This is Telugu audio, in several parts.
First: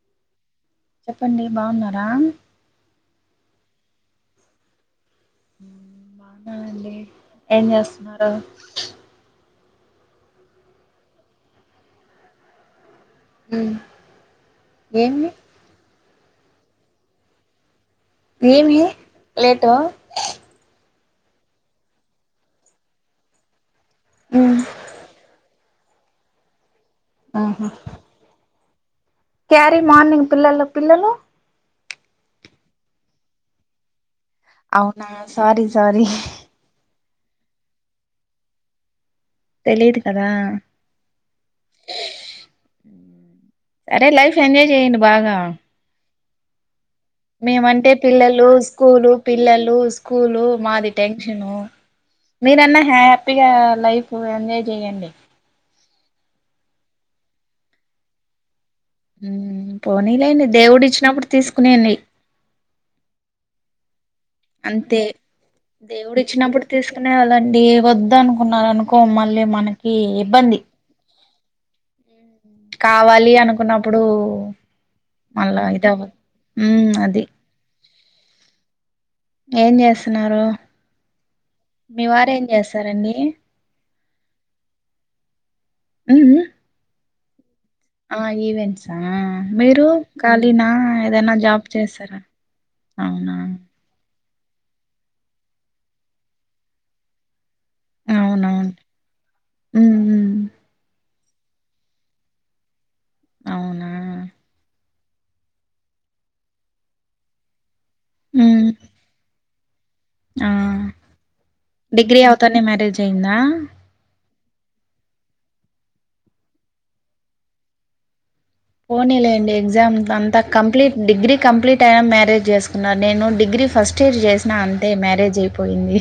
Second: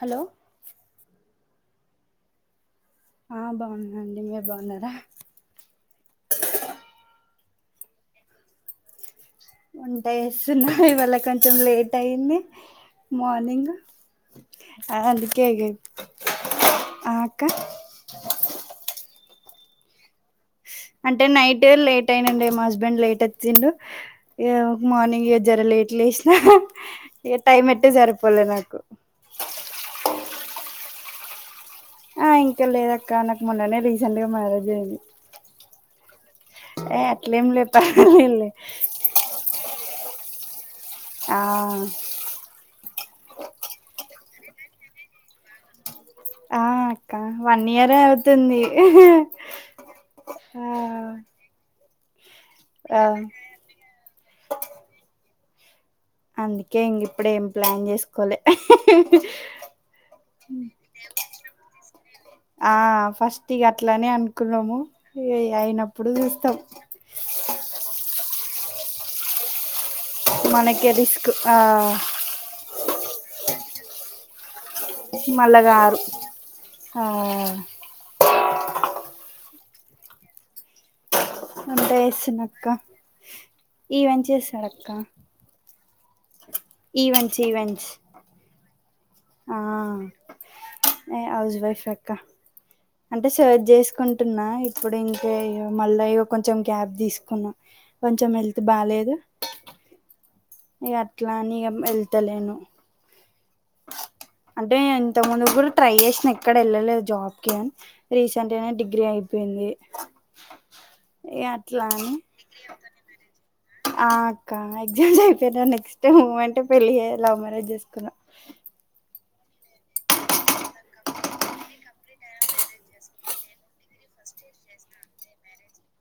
హలో చెప్పండి బాగున్నారా ఆ బాగున్నాండి మీరు బాగున్నారా బాగున్నామండి ఏం చేస్తున్నారు లేస్తున్నా ఇవాళ కొంచెం లేట్ అయింది మార్నింగ్ ఉమ్ ఏమి అందుకే అక్క ఏమి లేటు అంటే నైట్ లేట్ అయినండి మా హస్బెండ్ లేట్ వచ్చి డు ఇక ఉమ్ మార్నింగ్ జర లేట్ లేసిన ఇక టైమ్ ఆహా ఎట్టే సరి పోలే నాకు క్యారీ మార్నింగ్ పిల్లలు పిల్లలు ఆ ఇంకా లేదక్క నాకు మొన్ననే రీసెంట్ గా మ్యారేజ్ అయింది అవునా సారీ సారీ ఏ అట్లేం లేదు [inaudible] తెలియదు కదా ఆ సరే లైఫ్ ఎంజాయ్ చేయండి బాగా ఆ వన్ మేమంటే ఇయర్ పిల్లలు అవుతుంది స్కూలు పిల్లలు స్కూలు ఆ మాది టెన్షను మీరన్నా ఆ హ్యాపీగా లైఫ్ ఎంజాయ్ చెయండి అందుకే ఇంక ఇప్పుడే ఏం ప్లాన్ చేసుకో కోలే పోనీలేండి దేవుడు ఇచ్చినప్పుడు తీసుకునేయండి ఆ ఫస్ట్ ఇగ అట్లనే అనుకున్నాము అంతే అయినప్పుడు చూస్తాం చెనే వాళ్ళండి వద్ద అనుకున్నరూ అనుకో మళ్ళీ మనకి ఇబ్బంది కె రిస్కు ఆ కావాలి అనుకున్నప్పుడు మళ్ళ మళ్ళా గారు అదిటైమే ఉ ఆ అది ఏం చేస్తున్నారు వంట మీ వారు చేస్తున ఏం అక్క చేస్తారండి ఈవెంట్స్ చేస్తదక్క ఉమ్మ్ ఉమ్మ్ ఈవెంట్స్ ఈవెంట్స్ ఆ ఈవెంట్స్ ఆ ఆ మీరు ఖళీన ఏ ఏదైనా హౌస్ జాబ్ చేస్తారా అవునా చేసుకుం అంటున్నా ఇప్పుడు ఇంకా మళ్ళీ ఇక కొంచెం గ్యాప్ తీసుకున్నా కొంచెం హెల్త్ అవునవును బాలేదు ఉమ్ ఉమ్ ఇక అట్లా అని ఇగ వెళ్తలేను అవును అంటే ఇంతక్ ముందుగుర ట్రై జేసినా ఎక్కడ ఎళ్ళలేదు జాబ్ కి అని ఉమ్ రీసెంట్గనే డిగ్రీ అయిపోయింది ఆ ఇగ అట్లా అని డిగ్రీ అవతానే మ్యారేజ్ అయ్యిందా ఆ అక్క ఎగ్జామ్స్ అయిపోయినా నెక్స్ట్ మూమెంటే పెళ్లి జే లవ్ మ్యారేజ్ చేసుకున్నా పోనీలేండి ఎగ్జామ్ అంతా కంప్లీట్ డిగ్రీ కంప్లీట్ అయిన మ్యారేజ్ చేసుకున్నారు నేను డిగ్రీ ఫస్ట్ ఇయర్ చేసినా అంతే మ్యారేజ్ అయిపోయింది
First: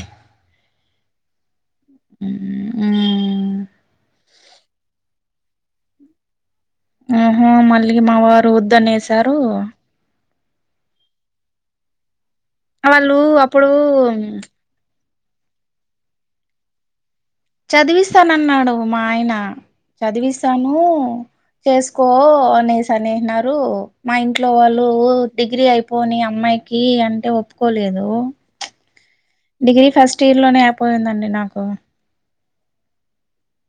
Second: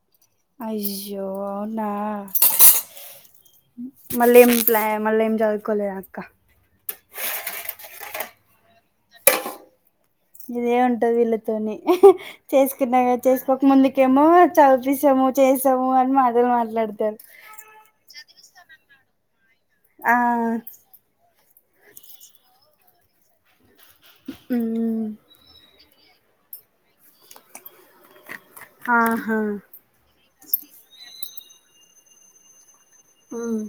అయ్యో అవునా హ్మ్. మల్లెం ప్ల మల్లెం చదువుకోలేదా అక్క ఆహ మళ్ళీ మా వారు వద్దనేసారు ఇదే ఉంటది వీళ్ళతోనీ చేసుకున్నంక, వాళ్ళు చేసుకోక అప్పుడు ముందుకేమో చదుపిస్తము చేస్తము అని మాటలు మాట్లాడతరు చదివిస్తానన్నాడు మా ఆయన ఆ చదివిస్తాను చేసుకో అనేసి అనేసినారు మా ఇంట్లో వాళ్ళు ఉమ్ డిగ్రీ అయిపోని అమ్మాయికి అంటే ఒప్పుకోలేదు ఆహా డిగ్రీ ఫస్ట్ ఇయర్లోనే అయిపోయిందండి నాకు ఉమ్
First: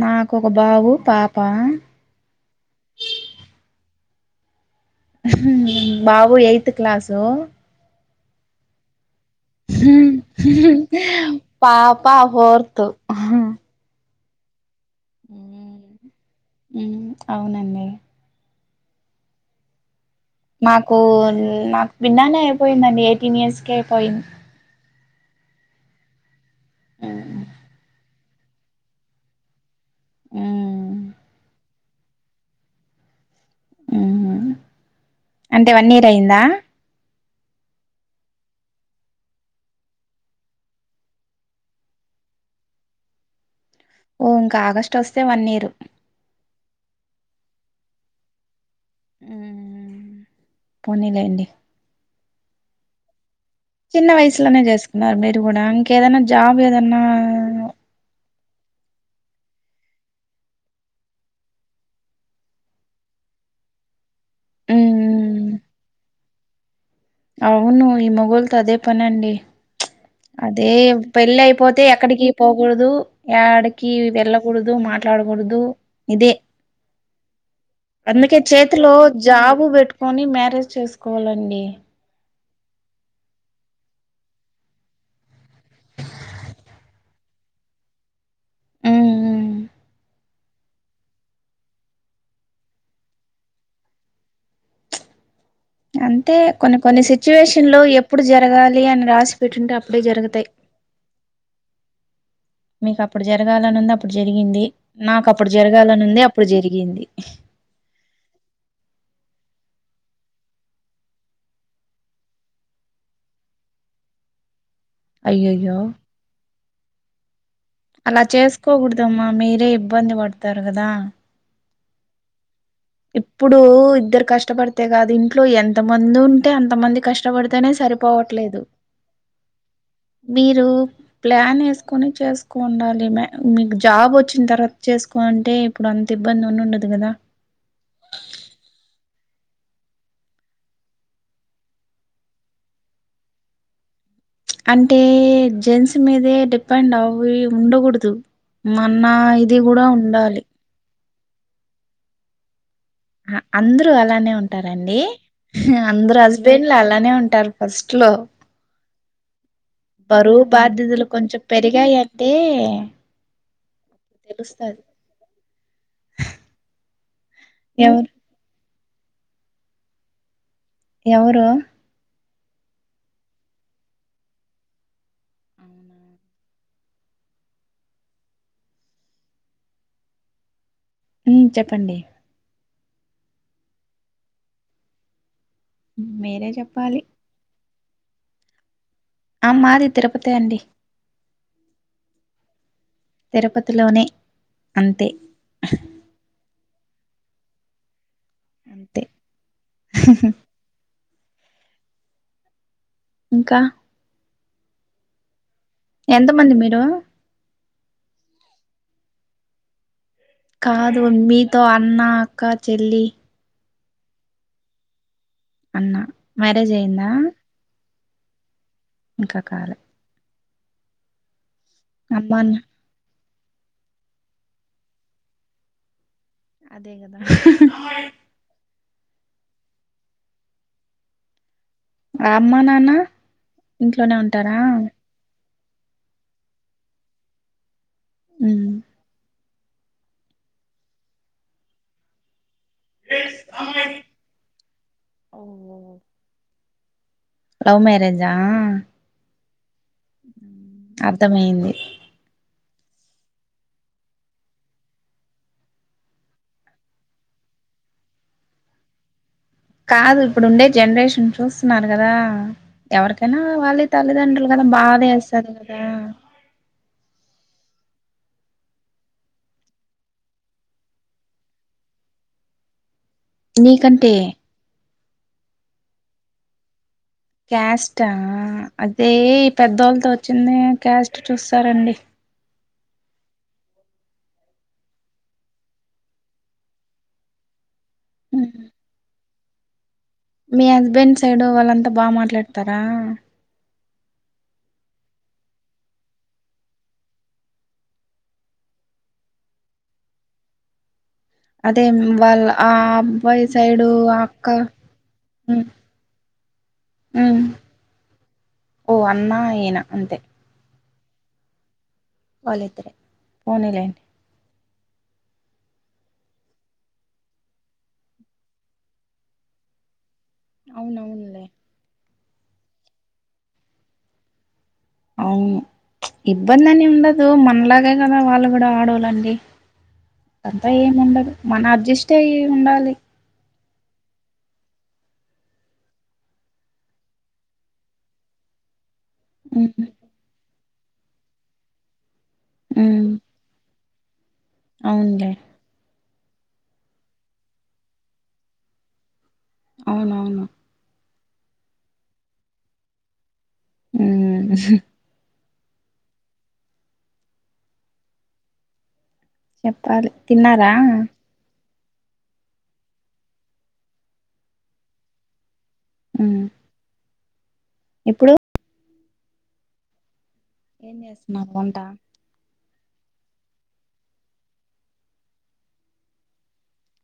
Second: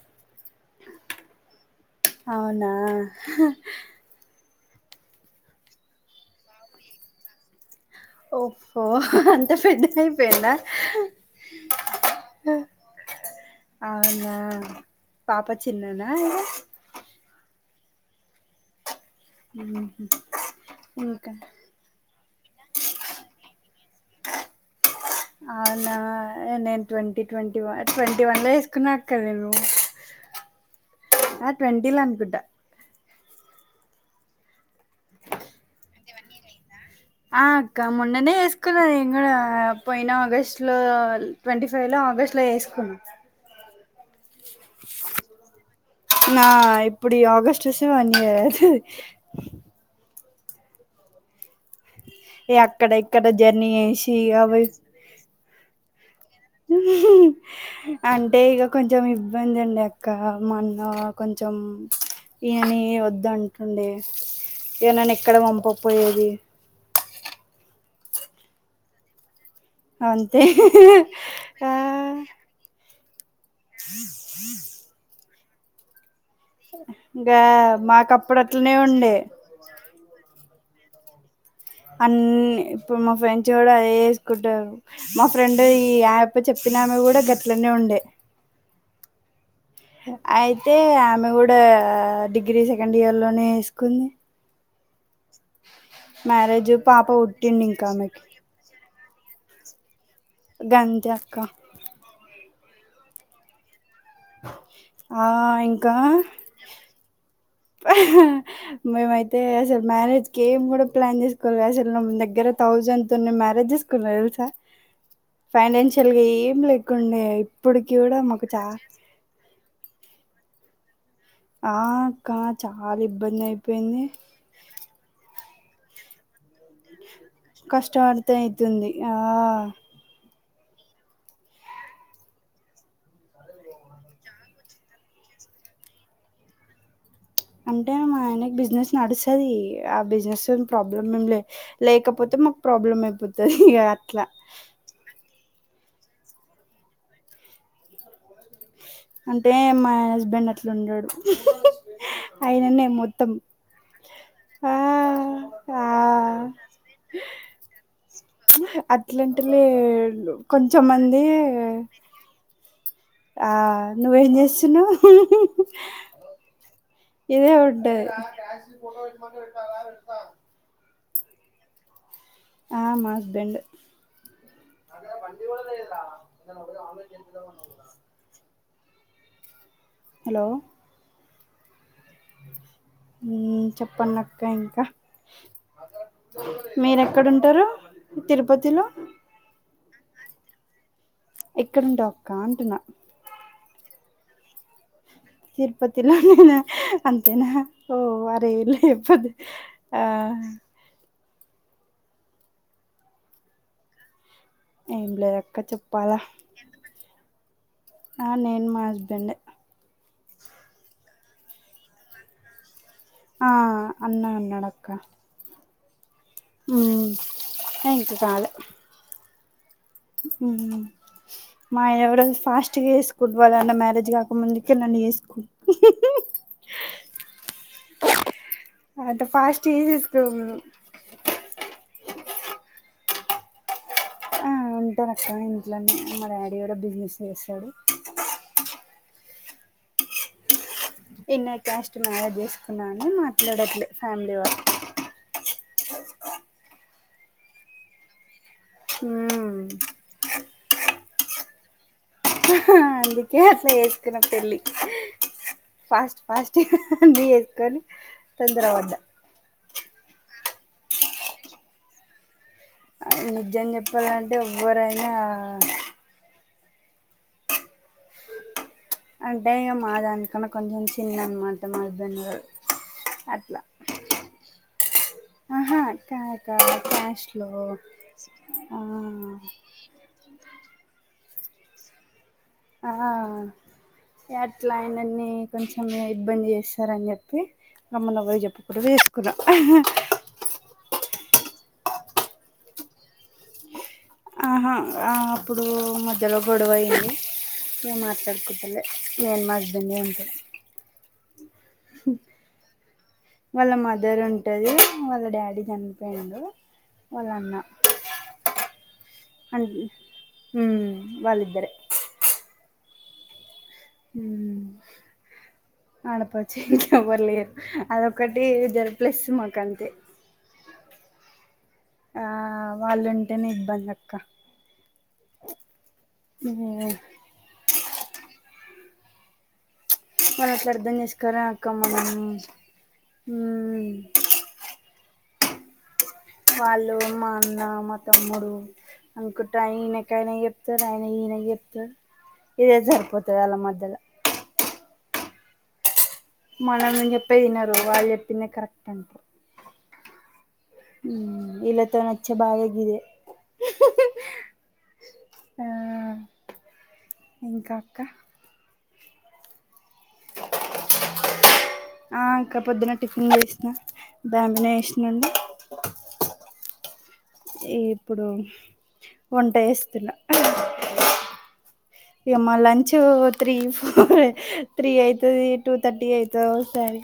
నాకొక బాబు, పాప అవునా బాబు ఎయిత్ క్లాసు ఓహో అన్ పెద్దగైపోయిండా పాప ఫోర్త్ అవునా పాపా చిన్ననా ఇగ ఉమ్ అవునండి ఉమ్ నాకు నాకు విన్నానే అయిపోయిందండి ఎయిటీన్ ఇయర్స్ కే అయిపోయింది అవునా నేను ట్వంటీ ట్వంటీ వ ట్వంటీ వన్ ల చేసుకున్నా అక్కా నేను ఆ ట్వంటీల అనుకుంటా ఉమ్ హ్ అంటే వన్ ఇయర్ అయిందా ఆ అక్క మొన్ననే చేసుకున్న నేను గూడా పోయిన ఆగస్టు లో ట్వంటీ ఫైవ్ లో ఆగస్టు లో జేసుకున్నా ఓ ఇంకా ఆగస్ట్ ఒస్తే వన్ ఇయరు నా ఇప్పుడి ఆగస్ట్ వస్తే వన్ ఇయర్ అయితది ఉమ్ హ్ పోనీలేండి ఇగ అక్కడ ఇక్కడ జర్నీ జేసి అవయ్ న్నర్ మీరు గుడా ఇంకేదన్నా జాబ్ ఏదన్నా అంటే ఇగ కొంచెం ఇబ్బంది ఉండే అక్కా మొన్న కొంచెం ఈననీ వద్ధంటుండే ఇగ నన్ ఎక్కడ పంపక్ పోయేది అవును ఈ మొగోల్తో అదే పని అండి అంతే అదే ఆ పెళ్లయిపోతే ఎక్కడికి పోకూడదు యాడికి వెళ్ళకూడదు మాట్లాడకూడదు ఇదే ఇంకా అందుకే మాకప్పుడు అట్లనే చేతిలో ఉండే జాబు పెట్టు కొని మ్యారేజ్ చేసుకోవాలండి అన్ని ఇప్పుడు మా ఫ్రెండ్స్ కూడా అదే వేసుకుంటారు మా ఫ్రెండ్ ఈ యాప్ చెప్పినామె కూడా గట్లోనే ఉండే హ్మ్ అయితే ఆమె కూడా డిగ్రీ సెకండ్ ఇయర్ లోనే వేసుకుంది అంతే మ్యారేజ్ కొన్ని కొన్ని పాప పుట్టింది సిచ్యువేషన్లు ఇంకా ఆమెకి ఎప్పుడు జరగాలి అని రాసి పెట్టింటే అప్పుడే జరుగుతాయి గంతే అక్క మీకు అప్పుడు జరగాలని ఉంది అప్పుడు జరిగింది ఆ నాకు అప్పుడు ఇంకా జరగాలని ఉంది అప్పుడు జరిగింది మేమయితే అసలు మ్యారేజ్ కి ఏం కూడా ప్లాన్ చేసుకోవాలి అసలు దగ్గర థౌజండ్ తన్నా మ్యారేజెస్ కొన్నా తెలుసా అయ్యయ్యో ఫైనాన్షియల్ గా ఏం లేకుండే ఇప్పటికి కూడా అలా మాకు చా చేసుకోకూడదమ్మా మీరే ఇబ్బంది పడతారు కదా ఆ ఆక్క చాలా ఇబ్బంది అయిపోయింది అంతేకాదు ఇంట్లో ఎంత మంది ఉంటే అంత మంది కష్టం కష్టబడితేనే కష్టపడితే సరిపోవట్లేదు అయితుంది ఆ మీరు ప్లాన్ వేసుకుని చేస్ ఎక్కువ్ ఉండాలి ఈమె మీకు జాబ్ వచ్చిన తర్వాత చేసుకోలంటే ఇప్పుడు అంత ఇబ్బంది ఉన్నుండదు కదా అంటే మా ఆయనకి బిజినెస్ నడుస్తాది ఆ బిజినెస్ ప్రాబ్లమ్ ఏం లే లేకపోతే మాకు ప్రాబ్లం అయిపోతాది ఇగ అట్లా అంటే జెంస్ మీదే డిపెండ్ అవి ఉండకూడదు మన్న ఇది కూడా ఉండాలి ఇట్లుండడు ఆయననే మొత్త్ అందరూ అలానే ఉంటారండి ఆ అందరు హస్బెండ్లు అలానే ఉంటారు ఫస్ట్ లో అట్లాంటి కొంచెమంది [unintelligible] అటే ఆ నువ్వేం చేస్తున్నావ్ ఇవే ఉంటాయి ఎవరు ఎవరు ఆ మా హస్బెండ్ హలో మ్మ్ చెప్పండి మ్మ్ చెప్పండి అక్క ఇంకా మీరే చెప్పాలి మీరేక్కడుంటారు తిరుపతిలో మాది తిరపతే అండి ఏక్కడుంటావ్ అక్క అంటున్నా తిరుపతిలోనే అంతే తిరుపతిలోన్నేనా అంతేనా ఓ అరేలే అంతే చెప్పోదు ఆ ఇంకా ఏం లేదక్క చెప్పాలా ఎంతమంది మీరు ఆ నేను మా హస్బెండే కాదు మీతో అన్న అక్క చెల్లి ఆ అన్న ఉన్నడక్క అన్నా మ్మ్ కొంచెప్ ఆగు ఇంకా కాలే హ్మ్ హు మాద్ ఎవరో అమ్మాన్న ఫాస్ట్గెస్ ఫుట్బాల్ ఆన్న మ్యారేజ్ కాకముందుకి న వసుకో అదే కదా అట్ ద ఫస్ట్ ఇస్ [unintelligible] ఆ అమ్మ నాన్న ఇంట్లోనే ఉంటారా ఆ ఉంటారు అక్క ఇంట్లోనే మా డాడీ కూడా బిజినెస్ చేస్తాడు మ్మ్ ఇన్నర్ క్యాస్ట్ మ్యారేజ్ చేసుకున్నా అని మాట్లాడట్లేదు ఫ్యామిలీ వా మ్మ్ అవున లవ్ మ్యారేజా హ్మ్ అర్థమయ్యంది అందుకే అట్ల చేసుకున్న పెళ్ళి ఫాస్ట్ ఫాస్ట్ పెళ్ళి చేసుకొని తొందర పడ్డ కాదు ఇప్పుడు ఉండే జనరేషన్ చూస్తున్నారు కదా ఎవరికైనా నిజం వాళ్ళీ చెప్పాలంటే తల్లిదండ్రులు కదా బాధ ఎవ్వరైనా వేస్తది ఇంక అంటే ఇగ మా దాని కన్నా కొంచెం చిన్న అనమాట మా హస్బెండు అట్ నీకంటే ఆహా కాద్ కాద్ క్యాస్ట్ క్యాస్టా అదే ఈ పెద్దోళ్ళతో వచ్చింది క్యాస్ట్ చూస్తారండి ఆ అట్ల ఆయనన్ని కొంచం ఇబ్బంది చేస్తారని చెప్పి గమ్మన పొయ్యి చెప్పకుండా చేసుకున్నాం మీ హస్బెండ్ సైడ్ వాళ్ళంతా బాగా మాట్లాడతారా ఆహా అప్పుడు మధ్యలో గొడవ అయింది ఏం మాట్లాడుకుంటలే నేను మా హస్బెండ్ అంతే అదే మ్మ్ వాళ్ళ ఆ అబ్బాయి వాళ్ళ సైడు ఆ మదర్ అక్క ఉంటది వాళ్ళ డాడీ ఉమ్, చనిపోయినాడు వాళ్ళ ఉమ్. అన్న ఓ అన్నా అన్ ఈయన అంతే మ్మ్ వాళ్ళిద్దరే పోనీ లేండి మ్మ్ ఆడపడుచు ఇంకా ఎవ్వరు లేరు అదొక్కటి జరుపులేస్ మాకు అంతే అవునవునులే ఆ వాళ్ళుంటేనే ఇబ్బంది అక్క అవును ఇబ్బంది అని ఉండదు మనలాగే కదా వాళ్ళు కూడా ఆడోళ్లండి వాళ్ళు అంతా అట్లా అర్థం ఏమి ఉండదు చేసుకోరా మన అక్క మనం అడ్జస్ట్ అయి ఉండాలి మ్మ్ వాళ్ళు మా అన్న మా తమ్ముడు అనుకుంటే ఉమ్, ఈయనకైనా చెప్ చెప్తారు ఆయన ఈయన చెప్తారు ఇదే ఉమ్, సరిపోతది వాళ్ళ మధ్యలో అవునులే మనం చెప్పేది ఇనరు వాళ్ళు చెప్పిందే కరెక్ట్ అంటే అవునవును మ్మ్ వీళ్ళతోని వచ్చే బాధ గిదే హ్మ్ హు ఆ ఇంకా అక్క చెప్పాలి తిన్నారా ఆ ఇంకా పొద్దున టిఫిన్ వేసినా బ్యాబిన వేసినండి ఉ ఈప్పుడు వంట జేస్తున్నా నాక్ వంట ఇగ మా లంచ్ త్రీ ఫోర్ త్రీ అయితది టూ థర్టీ అయితది ఓసారి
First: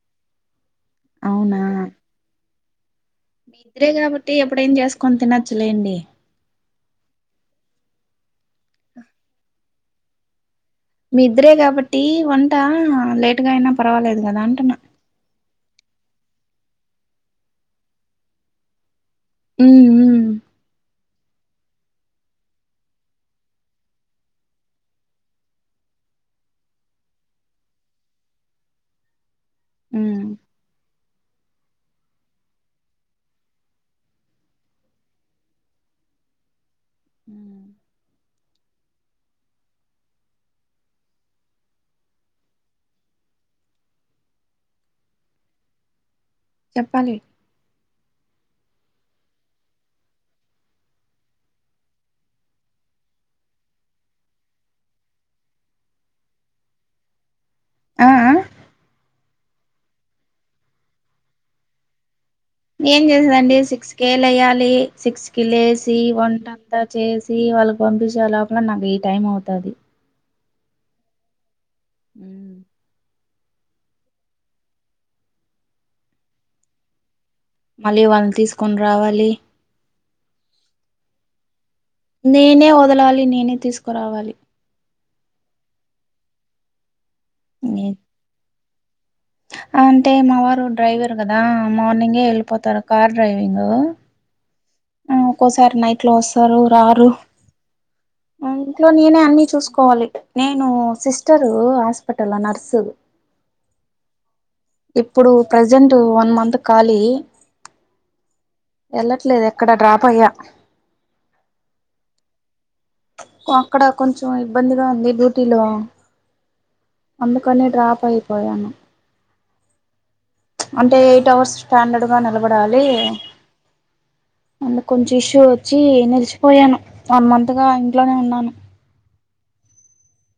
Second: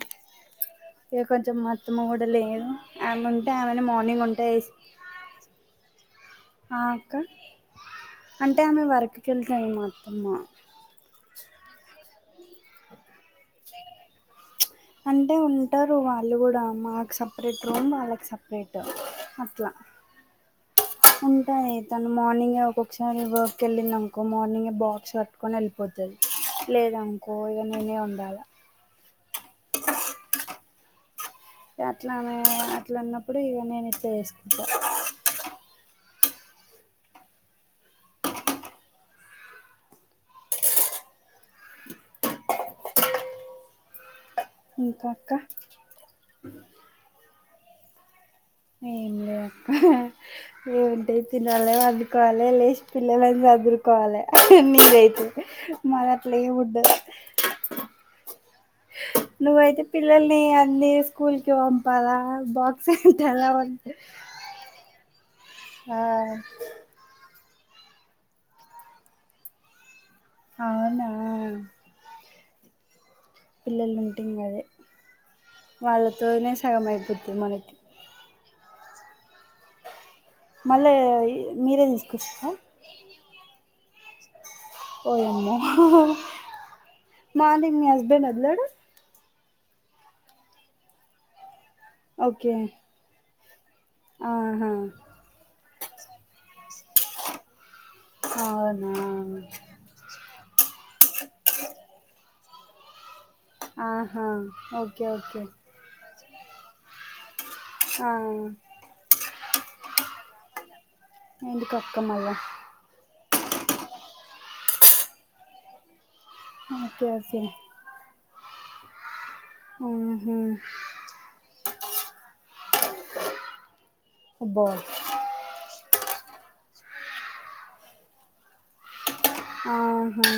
ఇగ కొంచెం అవునా మా అత్తమ్మ గూడా లేదు ఆముంటే ఆమెనే మార్నింగ్ వంట చేస్ కొని తినచ్చులేండి ఆ అక్క అంటే ఆమె వర్క్ కి ఎళ్తది మా అత్తమ్మ మీ ఇద్దరే గాబట్టి వంట లేట్గా అయినా పర్వాలేదు కదా అంటున్నా అంటే ఉంటరు వాళ్ళు గూడా మాకు సప్రేట్ రూమ్ వాళ్ళకి సప్రేట్ అట్లా ఉమ్ ఉంటది తను మార్నింగే ఒక్కొక్కసారి వర్క్ కెళ్ళిందినుకో మార్నింగే బాక్స్ సర్ద్ కొని ఎళ్ళిపోతది లేదనుకో ఇగ నేనే వొండాలా ఊ గట్లానే అట్లన్నప్పుడు ఇగ నేనిట్ల జేసుకుంటా ఉమ్ ఇంకా అక్క చెప్పాలి ఏం లేవ్ అక్క ఏముంటయి తినాలే వన్డుకోవాలె లేసి పిల్లలన్ సదురుకోవాలే అన్ని ఇదైతే మాదట్లేముండద్ ఆ ఆ నువ్వైతే పిల్లల్ని అన్నయ్య స్కూల్కి పంప్ పాలాక్ బాక్ ఏం జేసేదండి సిక్స్ కే లెయ్యాలి సిక్స్ కి లేసి ఆ వంటంతా చేసి వాళ్ళకి పంపించే లోపల నాకు ఈ టైం అవుతాది అవునా పిల్లలు ఉంటే ఇంగదే వాళ్ళతోనే సగం అయిపోతది మనకి మళ్ళీ వాళ్ళను తీసుకొని రావాలి మళ్ళా మీరేదిస్ నేనే వదలాలి నేనే తీసుకురావాలి ఓయమ్మో మార్నింగ్ మీ ఏం హస్బెండ్ వదలడు అంటే మా వారు డ్రైవర్ గదా మార్నింగే ఓకే ఎళ్ళిపోతారు కార్ డ్రైవింగు ఆహా సర్ నైట్ లో వస్తారు రారు ఆ ఇంట్లో అవునా నేనే అన్ని చూసుకుంట్ కోవాలి నేను సిస్టరు హాస్పిటల్లో నర్సు ఆహా ఓకే ఓకే జెంట్ వన్ మంత్ ఖాలీ ఆ వెళ్లట్లేదు ఎక్కడ డ్రాపయ్యా ఏందుకక్క మళ్ల అక్కడ కొంచెం ఇబ్బందిగా ఉంది డ్యూటీలో ఓకే ఓకే అందుకనే డ్రాప్ అయిపోయాను ఆహా అంటే ఎయిట్ అవర్స్ స్టాండర్డ్ గా నిలబడాలి అబ్బో అందుక్ కొంచం టిష్యూ వచ్చి నిలిచిపోయాను వన్ మంత్ గా ఇంట్లోనే ఉన్నాను ఆహా